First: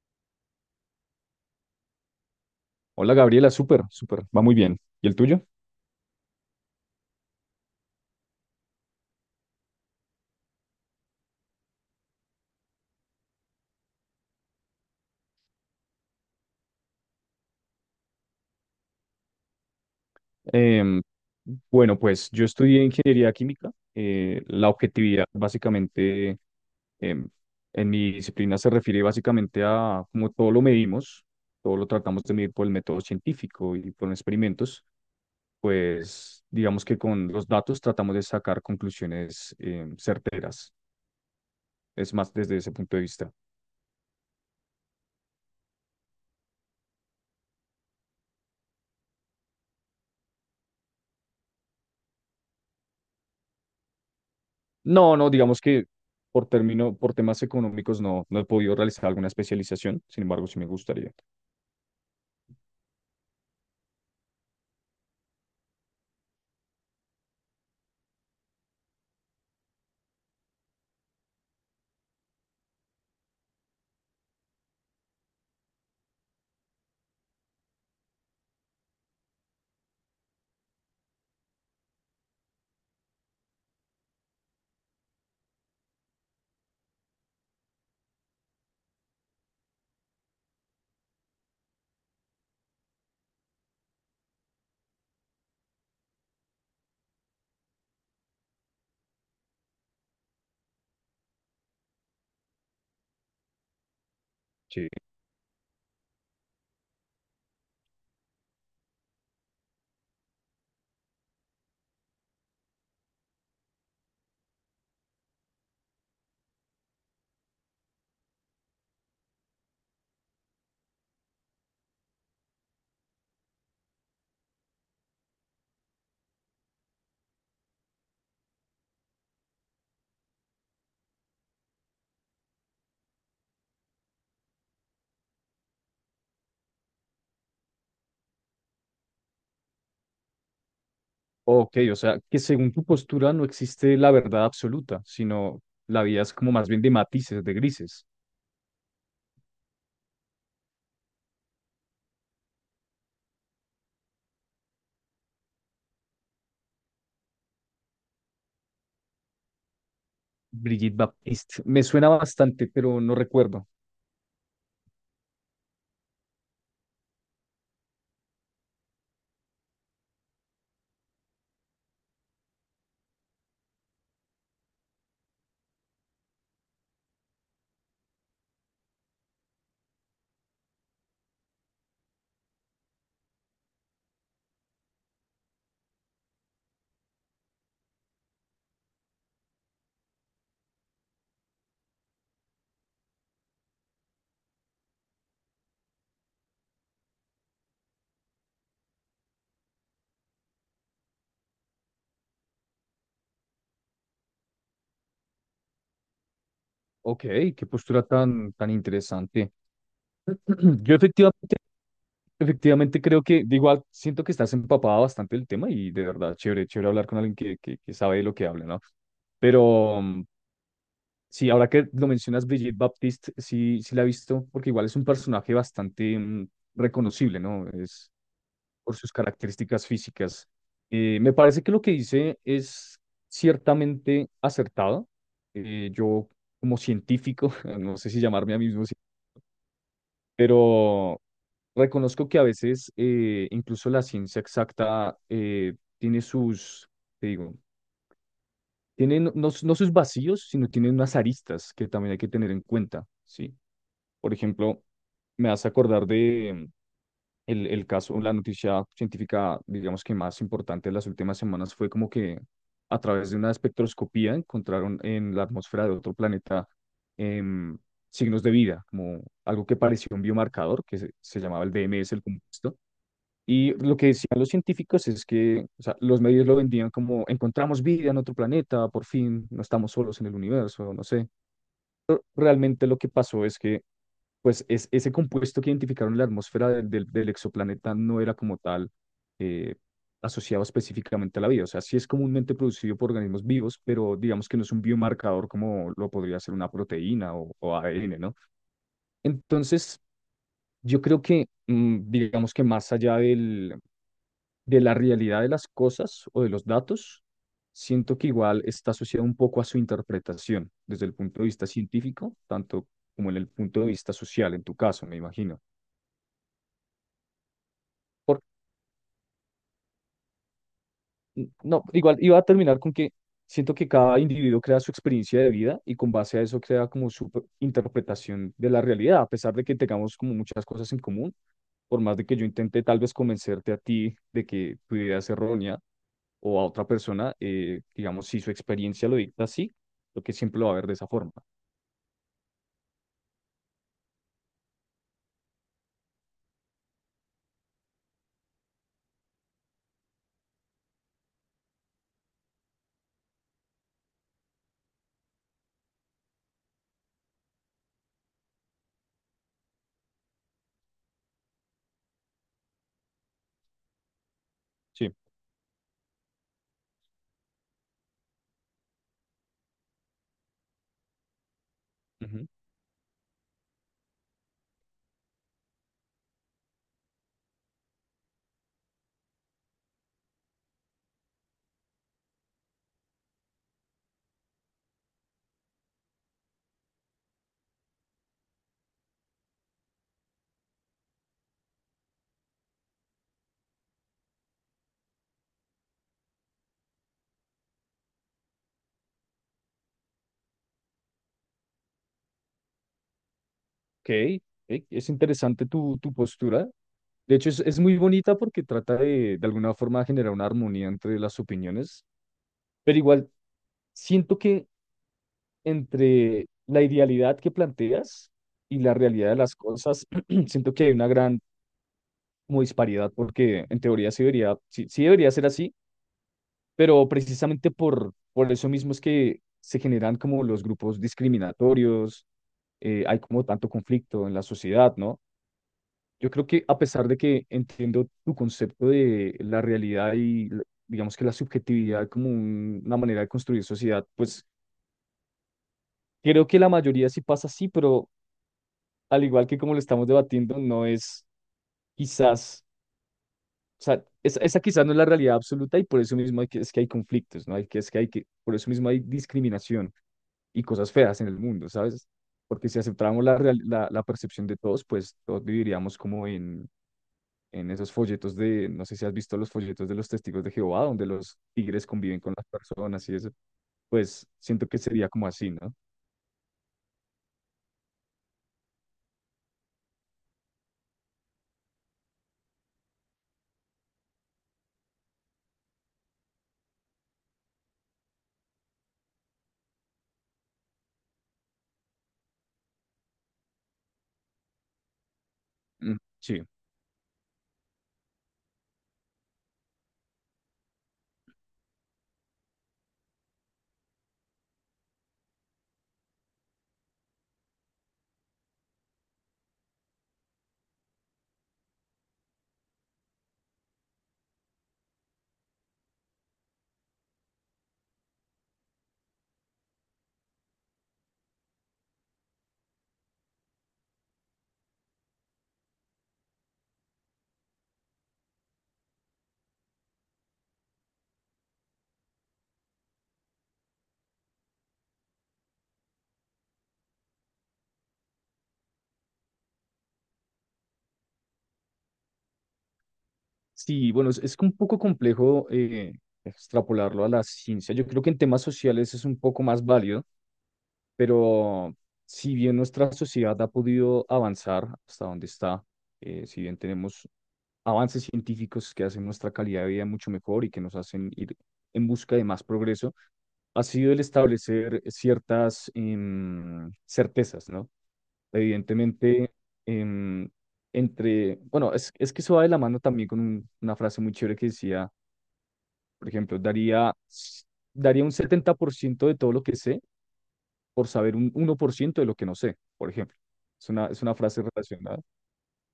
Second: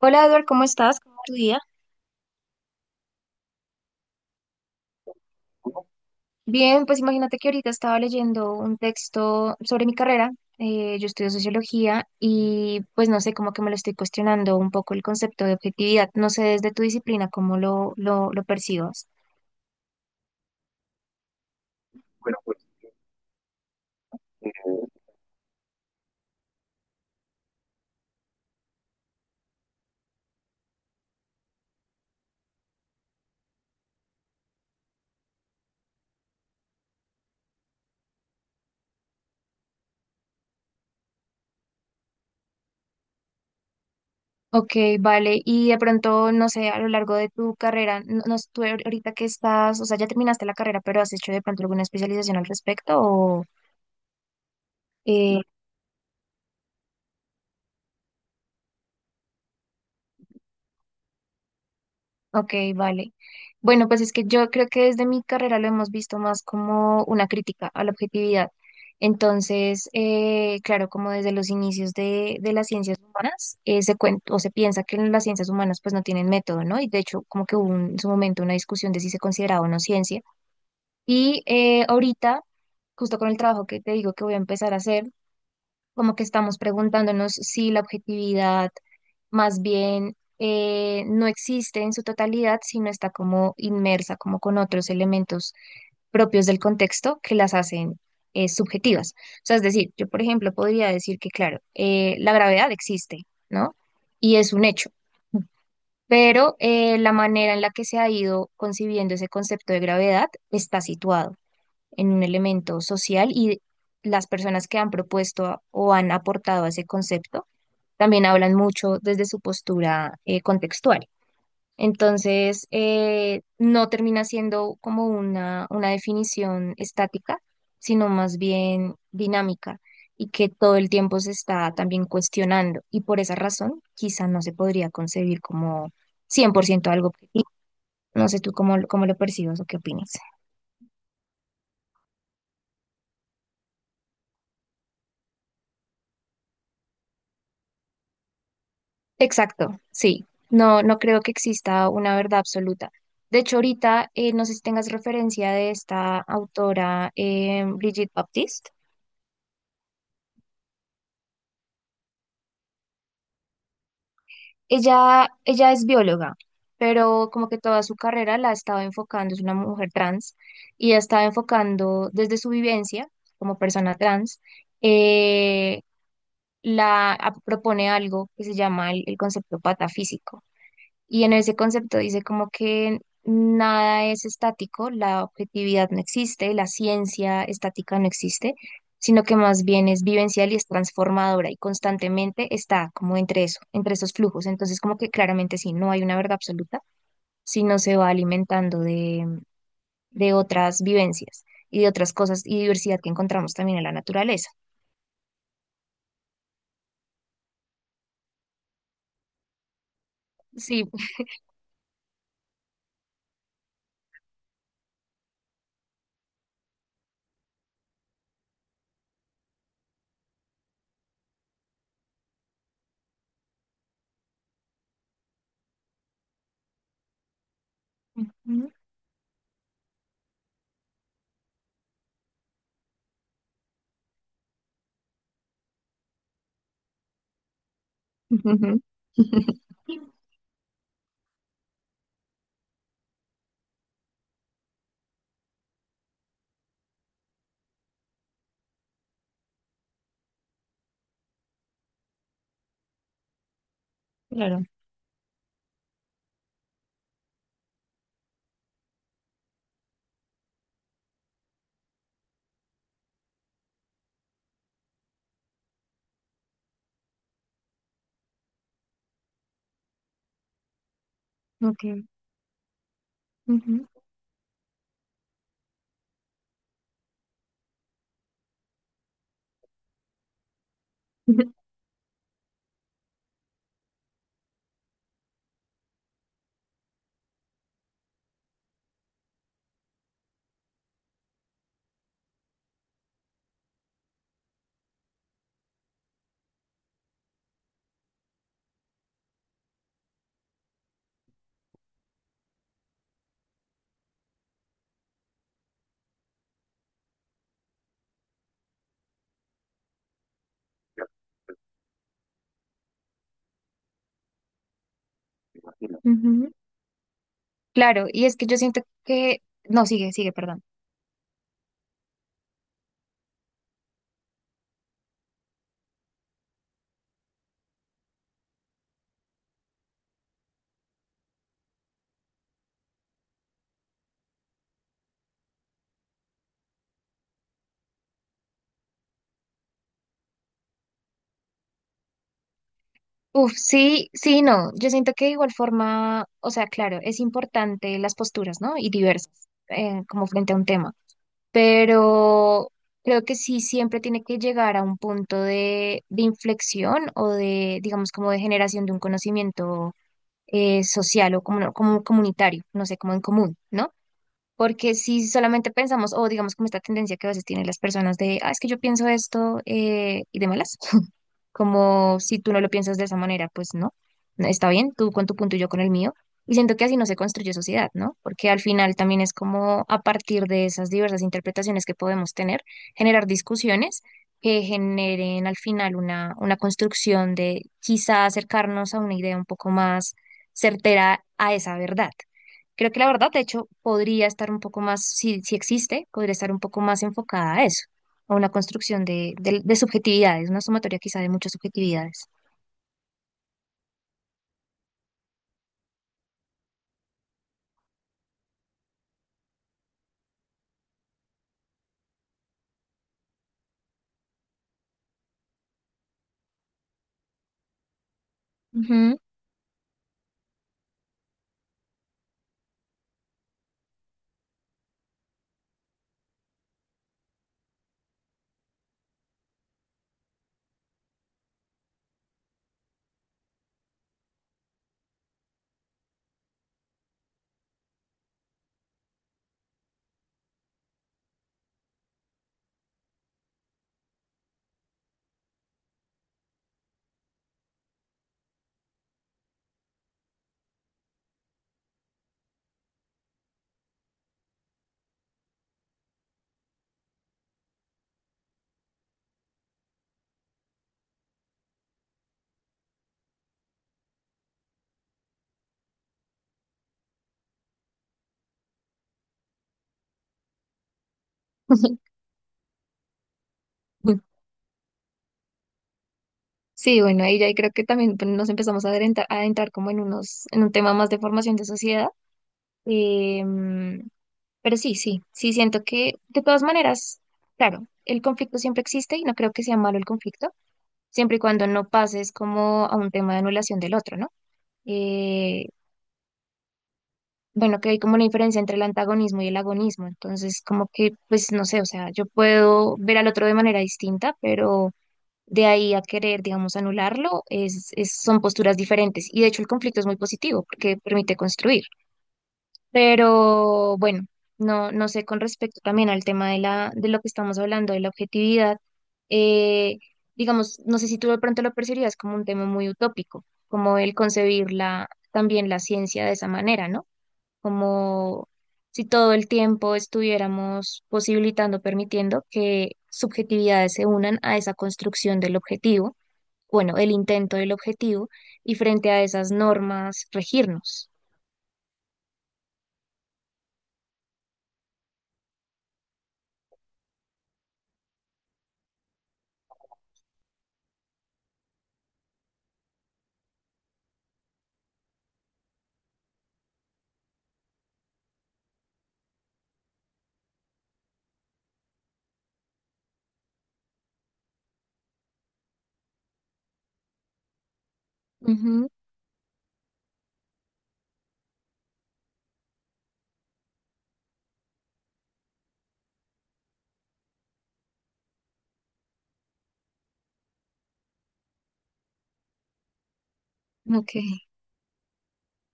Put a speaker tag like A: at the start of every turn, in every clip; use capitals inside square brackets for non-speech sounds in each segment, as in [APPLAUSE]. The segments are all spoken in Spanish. A: Hola Edward, ¿cómo estás? ¿Cómo va tu día?
B: Hola Gabriela, súper, súper, va muy bien. ¿Y el tuyo?
A: Bien, pues imagínate que ahorita estaba leyendo un texto sobre mi carrera. Yo estudio sociología y pues no sé, como que me lo estoy cuestionando un poco el concepto de objetividad. No sé desde tu disciplina cómo lo percibas.
B: Em, bueno, pues yo estudié ingeniería química. La objetividad básicamente em, en mi disciplina se refiere básicamente a cómo todo lo medimos, todo lo tratamos de medir por el método científico y por experimentos, pues digamos que con los datos tratamos de sacar conclusiones certeras. Es más desde ese punto de vista.
A: Ok, vale. Y de pronto, no sé, a lo largo de tu carrera, no, no sé, tú ahorita que estás, o sea, ya terminaste la carrera, pero has hecho de pronto alguna especialización al respecto o...
B: No, no,
A: eh,
B: digamos que por temas económicos no, no he podido realizar alguna especialización, sin embargo, sí me gustaría.
A: Ok, vale. Bueno, pues es que yo creo que desde mi carrera lo hemos visto más como una crítica a la objetividad. Entonces, claro, como desde los inicios de las ciencias humanas, o se piensa que las ciencias humanas pues no tienen método, ¿no? Y de hecho, como que en su momento una discusión de si se consideraba o no ciencia. Y ahorita, justo con el trabajo que te digo que voy a empezar a hacer, como que estamos preguntándonos si la objetividad más bien no existe en su totalidad, sino está como inmersa, como con otros elementos propios del contexto que las hacen subjetivas. O sea, es decir, yo, por ejemplo, podría decir que, claro, la gravedad existe, ¿no? Y es un
B: Sí.
A: hecho. Pero la manera en la que se ha ido concibiendo ese concepto de gravedad está situado en un elemento social y las personas que han propuesto o han aportado a ese concepto también hablan mucho desde su postura contextual. Entonces, no termina siendo como una definición estática, sino más bien dinámica y que todo el tiempo se está también cuestionando. Y por esa razón, quizá no se podría concebir como 100% algo objetivo. No sé tú cómo, cómo lo percibas o qué opinas.
B: Ok, o sea, que según tu postura no existe la verdad absoluta, sino la vida es como más bien de matices, de grises.
A: Exacto, sí. No, no creo que exista una verdad absoluta. De hecho, ahorita no sé si tengas referencia de esta autora, Brigitte Baptiste.
B: Brigitte Baptiste, me suena bastante, pero no recuerdo.
A: Ella es bióloga, pero como que toda su carrera la ha estado enfocando, es una mujer trans, y ha estado enfocando desde su vivencia como persona trans, eh, propone algo que se llama el concepto patafísico. Y en ese concepto dice como que nada es estático, la objetividad no existe, la ciencia estática no existe, sino que más bien es vivencial y es transformadora y constantemente está como entre eso, entre esos flujos. Entonces como que claramente sí, no hay una verdad absoluta, sino se va alimentando de otras vivencias y de otras cosas y diversidad que encontramos también en la naturaleza.
B: Ok, qué postura tan, tan interesante.
A: Sí.
B: [CLEARS THROAT] Yo efectivamente creo que, de igual, siento que estás empapada bastante del tema y de verdad, chévere hablar con alguien que, que sabe de lo que habla, ¿no? Pero, sí, ahora que lo mencionas, Brigitte Baptiste, sí, sí la he visto, porque igual es un personaje bastante reconocible, ¿no? Es por sus características físicas. Me parece que lo que dice es ciertamente acertado. Yo, como científico, [LAUGHS] no sé si llamarme a mí
A: Ujú.
B: mismo,
A: [LAUGHS]
B: pero reconozco que a veces incluso la ciencia exacta tiene sus, te digo, tienen no, no sus vacíos, sino tienen unas aristas que también hay que tener en cuenta, ¿sí? Por
A: Claro.
B: ejemplo, me hace acordar el caso, la noticia científica, digamos que más importante de las últimas semanas fue como que a través de una espectroscopía encontraron en la atmósfera de otro planeta em, signos de vida, como algo que parecía un biomarcador, que se llamaba el
A: Ok.
B: DMS, el compuesto, y
A: Ujú.
B: lo que decían los científicos es que, o sea, los medios lo vendían como encontramos vida en otro planeta, por fin no estamos solos en el universo, no sé. Realmente lo que pasó es que, pues, es, ese compuesto que identificaron en la atmósfera del exoplaneta no era como tal eh, asociado específicamente a la vida. O sea, sí es comúnmente producido por organismos vivos, pero digamos que no es un biomarcador como lo podría ser una proteína o ADN, ¿no? Entonces, yo creo que, digamos que más allá del de la realidad de las cosas o de los datos, siento que igual está asociado un poco a su interpretación desde el punto de vista científico, tanto como en el punto de vista social, en tu caso, me imagino.
A: Ujú. Claro, y es que yo siento que, no, sigue, sigue, perdón.
B: No, igual iba a terminar con que siento que cada individuo crea su experiencia de vida y con base a eso crea como su interpretación de la realidad, a pesar de que tengamos como muchas cosas en común, por más de que yo intente tal vez convencerte a ti de que tu idea es errónea o a otra persona, digamos, si su experiencia lo dicta así, lo que siempre lo va a ver de esa forma.
A: Uf, sí, sí, no, yo siento que de igual forma, o sea, claro, es importante las posturas, ¿no? Y diversas, como frente a un tema, pero creo que sí siempre tiene que llegar a un punto de inflexión o de, digamos, como de generación de un conocimiento social o como, como comunitario, no sé, como en común, ¿no? Porque
B: Sí.
A: si solamente pensamos, o digamos como esta tendencia que a veces tienen las personas de, ah, es que yo pienso esto y de malas, [LAUGHS] como si
B: Ujú.
A: tú no lo piensas de esa manera, pues no, no, está bien, tú con tu punto y yo con el mío. Y siento que así no se construye sociedad, ¿no? Porque al final también es como a partir de esas diversas interpretaciones que podemos tener, generar discusiones que generen al final una construcción de quizá acercarnos a una idea un poco más certera a esa verdad. Creo que la verdad, de hecho, podría estar un poco más, si, si existe, podría estar un poco más enfocada a eso, a una construcción de subjetividades, una sumatoria quizá de muchas subjetividades.
B: Ok, ok, es interesante tu, tu postura. De hecho, es muy bonita porque trata de alguna forma, generar una armonía entre las opiniones, pero igual siento que entre la idealidad que planteas y la
A: Ujú.
B: realidad de las cosas, [CLEARS THROAT] siento que hay una gran como disparidad porque en teoría sí debería, sí, sí debería ser así, pero precisamente por eso mismo es que se generan como los grupos discriminatorios, hay como tanto conflicto en la sociedad, ¿no? Yo creo que a pesar de que entiendo tu concepto de la realidad y digamos que la subjetividad como una manera de construir sociedad, pues creo que la mayoría sí pasa así, pero al igual que como lo estamos debatiendo, no es quizás, o sea, esa quizás no es la realidad absoluta y por eso mismo hay que, es que hay conflictos, ¿no? Hay que, es que hay que, por eso mismo hay discriminación y cosas feas en el mundo, ¿sabes? Porque si aceptáramos la, la percepción de todos, pues todos viviríamos como en esos folletos de, no sé si has visto los folletos de los testigos de Jehová, donde los tigres
A: [LAUGHS]
B: conviven con las personas y eso, pues siento que sería como así, ¿no?
A: Sí, bueno, ahí ya creo que también pues, nos empezamos a adentrar como en unos, en un tema más de formación de sociedad. Em, pero sí, sí, sí siento que de todas maneras, claro, el conflicto siempre existe y no creo que sea malo el conflicto, siempre y cuando no pases como a un tema de anulación del otro, ¿no? Eh,
B: Mm, sí.
A: bueno, que hay como una diferencia entre el antagonismo y el agonismo. Entonces, como que, pues no sé, o sea, yo puedo ver al otro de manera distinta, pero de ahí a querer, digamos, anularlo, son posturas diferentes. Y de hecho el conflicto es muy positivo porque permite construir. Pero bueno, no, no sé con respecto también al tema de la, de lo que estamos hablando, de la objetividad. eh, digamos, no sé si tú de pronto lo percibías como un tema muy utópico, como el concebir la, también la ciencia de esa manera, ¿no? Como si todo el tiempo estuviéramos posibilitando, permitiendo que subjetividades se unan a esa construcción del objetivo, bueno, el intento del objetivo, y frente a esas normas regirnos.
B: Sí, bueno, es un poco complejo extrapolarlo a la ciencia. Yo creo que en temas sociales es un poco más válido, pero si bien nuestra sociedad ha podido avanzar hasta donde está, si bien tenemos avances científicos que hacen nuestra calidad de vida mucho mejor y que nos hacen ir en busca de más progreso, ha sido el establecer ciertas certezas, ¿no?
A: Ujú,
B: Evidentemente, em, entre, bueno, es que eso va de la mano también con una frase muy chévere que decía, por ejemplo, daría un 70% de todo lo que sé por saber un 1% de lo que no sé, por ejemplo. Es
A: ok,
B: una frase relacionada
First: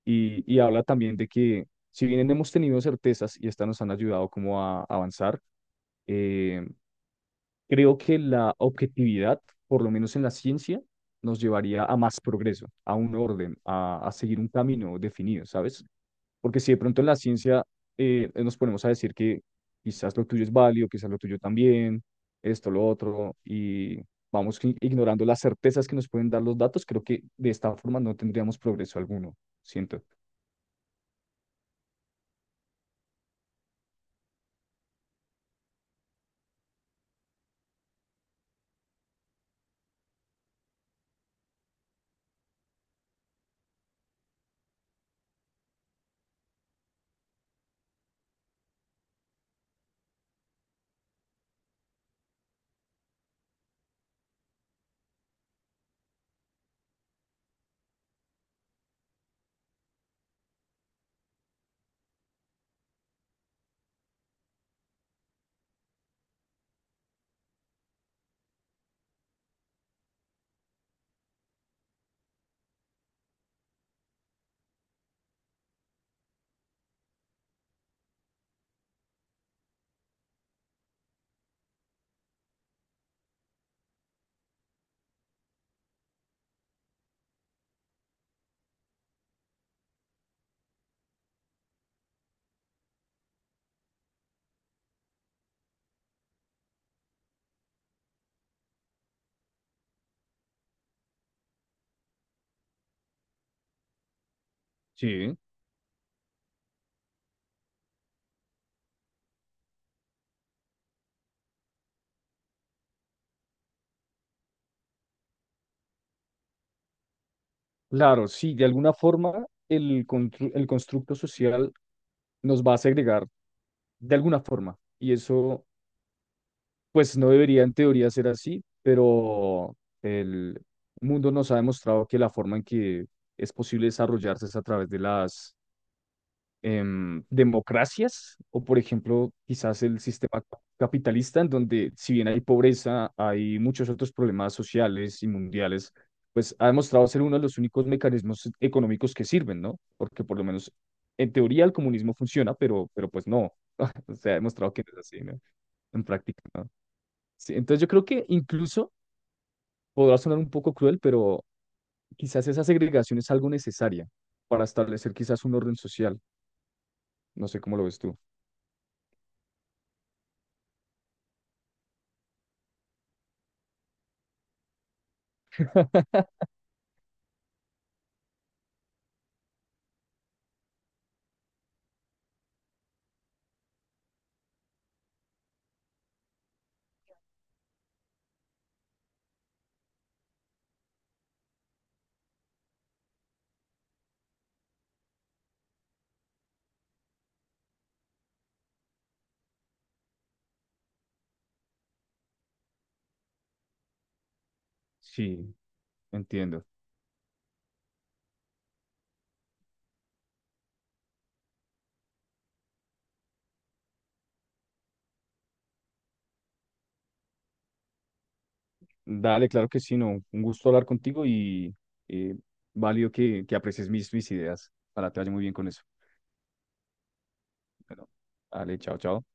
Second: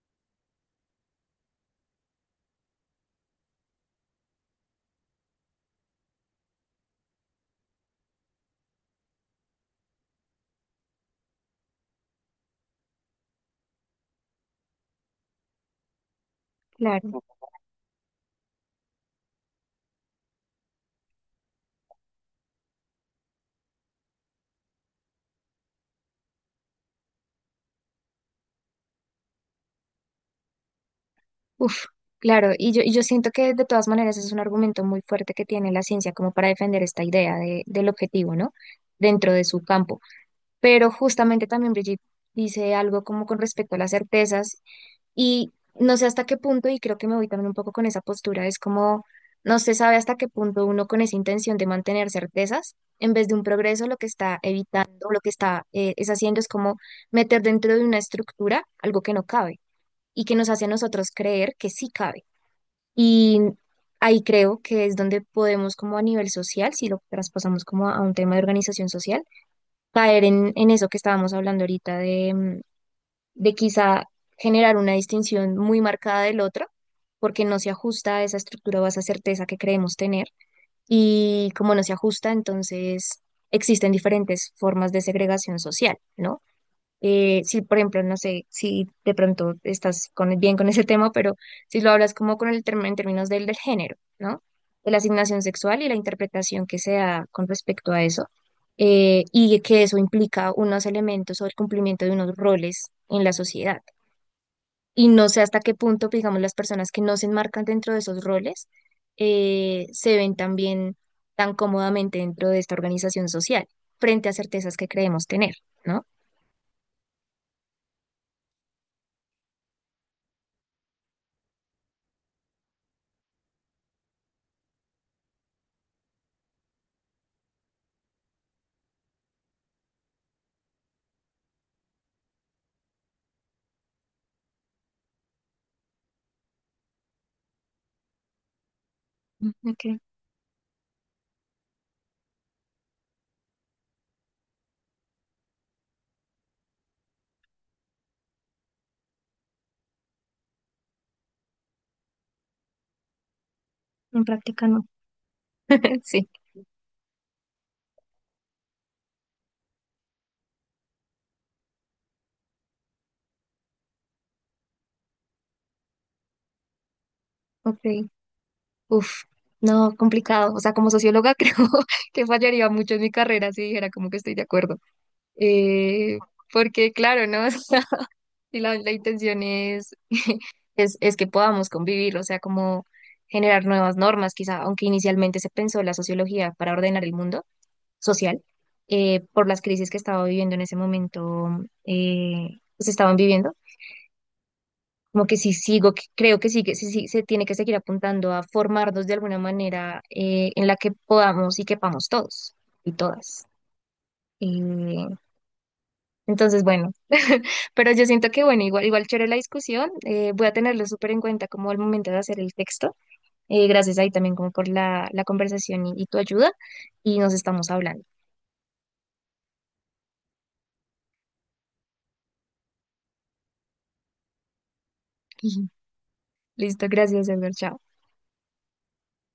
B: y habla también de que si bien hemos tenido certezas y estas nos han ayudado como a avanzar, eh, creo que la objetividad, por lo menos en la ciencia, nos llevaría a más progreso, a un orden, a seguir un camino definido, ¿sabes? Porque si de pronto en la
A: claro.
B: ciencia nos ponemos a decir que quizás lo tuyo es válido, quizás lo tuyo también, esto, lo otro, y vamos ignorando las certezas que nos pueden dar los datos, creo que de esta forma no tendríamos progreso alguno, siento.
A: Uf, claro. Y yo siento que de todas maneras es un argumento muy fuerte que tiene la ciencia como para defender esta idea del objetivo, ¿no? Dentro de su campo. Pero justamente también Brigitte dice algo como con respecto a las certezas. Y no sé hasta qué punto, y creo que me voy también un poco con esa postura, es como no se sabe hasta qué punto uno con esa intención de mantener certezas, en vez de un progreso, lo que está evitando, lo que está es haciendo es como meter dentro de una estructura algo que no cabe y que nos hace a nosotros creer que sí cabe. Y ahí creo que es donde podemos como a nivel social, si lo traspasamos como a un tema de organización social, caer en eso que estábamos hablando ahorita de quizá generar una distinción muy marcada del otro, porque no se ajusta a esa estructura o a esa certeza que creemos tener. Y como no se ajusta, entonces existen diferentes formas de segregación social, ¿no? Si, por ejemplo, no sé si de pronto estás con, bien con ese tema, pero si lo hablas como con el término en términos del género, ¿no? De la asignación sexual y la interpretación que se da con respecto a eso y que eso implica unos elementos o el cumplimiento de unos roles en la sociedad. Y no
B: Sí.
A: sé hasta qué punto, digamos, las personas que no se enmarcan dentro de esos roles se ven también tan cómodamente dentro de esta organización social, frente a certezas que creemos tener, ¿no?
B: Claro, sí, de alguna forma el constructo social nos va a segregar de alguna forma. Y eso pues no debería en teoría ser así, pero el mundo nos ha demostrado que la forma en que es posible desarrollarse es a través de las democracias o, por ejemplo,
A: Mm,
B: quizás
A: ok,
B: el sistema capitalista, en donde si bien hay pobreza, hay muchos otros problemas sociales y mundiales, pues ha demostrado ser uno de los únicos mecanismos económicos que sirven, ¿no? Porque por lo menos en teoría el comunismo funciona, pero pues no, [LAUGHS]
A: en
B: se ha
A: práctica
B: demostrado que
A: no.
B: no es así, ¿no?
A: [LAUGHS]
B: En
A: Sí,
B: práctica, ¿no? Sí, entonces yo creo que incluso podrá sonar un poco cruel, pero quizás esa segregación es algo necesaria para establecer quizás un orden social. No sé cómo lo ves
A: ok.
B: tú.
A: Uf, no, complicado. O sea, como socióloga [LAUGHS] creo que fallaría mucho en mi carrera si dijera como que estoy de acuerdo. Eh,
B: [LAUGHS]
A: Porque claro, ¿no? [LAUGHS] O sea, si la, la intención es que podamos convivir, o sea, como generar nuevas normas, quizá, aunque inicialmente se pensó la sociología para ordenar el mundo social, por las crisis que estaba viviendo en ese momento, eh, se estaban viviendo, como que sí sigo, creo que sí, sí se tiene que seguir apuntando a formarnos de alguna manera en la que podamos y quepamos todos y todas. Eh,
B: Sí,
A: entonces,
B: entiendo.
A: bueno, pero yo siento que, bueno, igual, igual chévere la discusión, voy a tenerlo súper en cuenta como el momento de hacer el texto. Gracias ahí también como por la conversación y tu ayuda y nos estamos hablando.
B: Dale, claro que sí, no. Un gusto hablar contigo y eh, válido que aprecies mis, mis ideas. Para te vaya muy bien con
A: [LAUGHS]
B: eso.
A: Listo, gracias, Edgar. Chao.
B: Bueno, dale, chao, chao.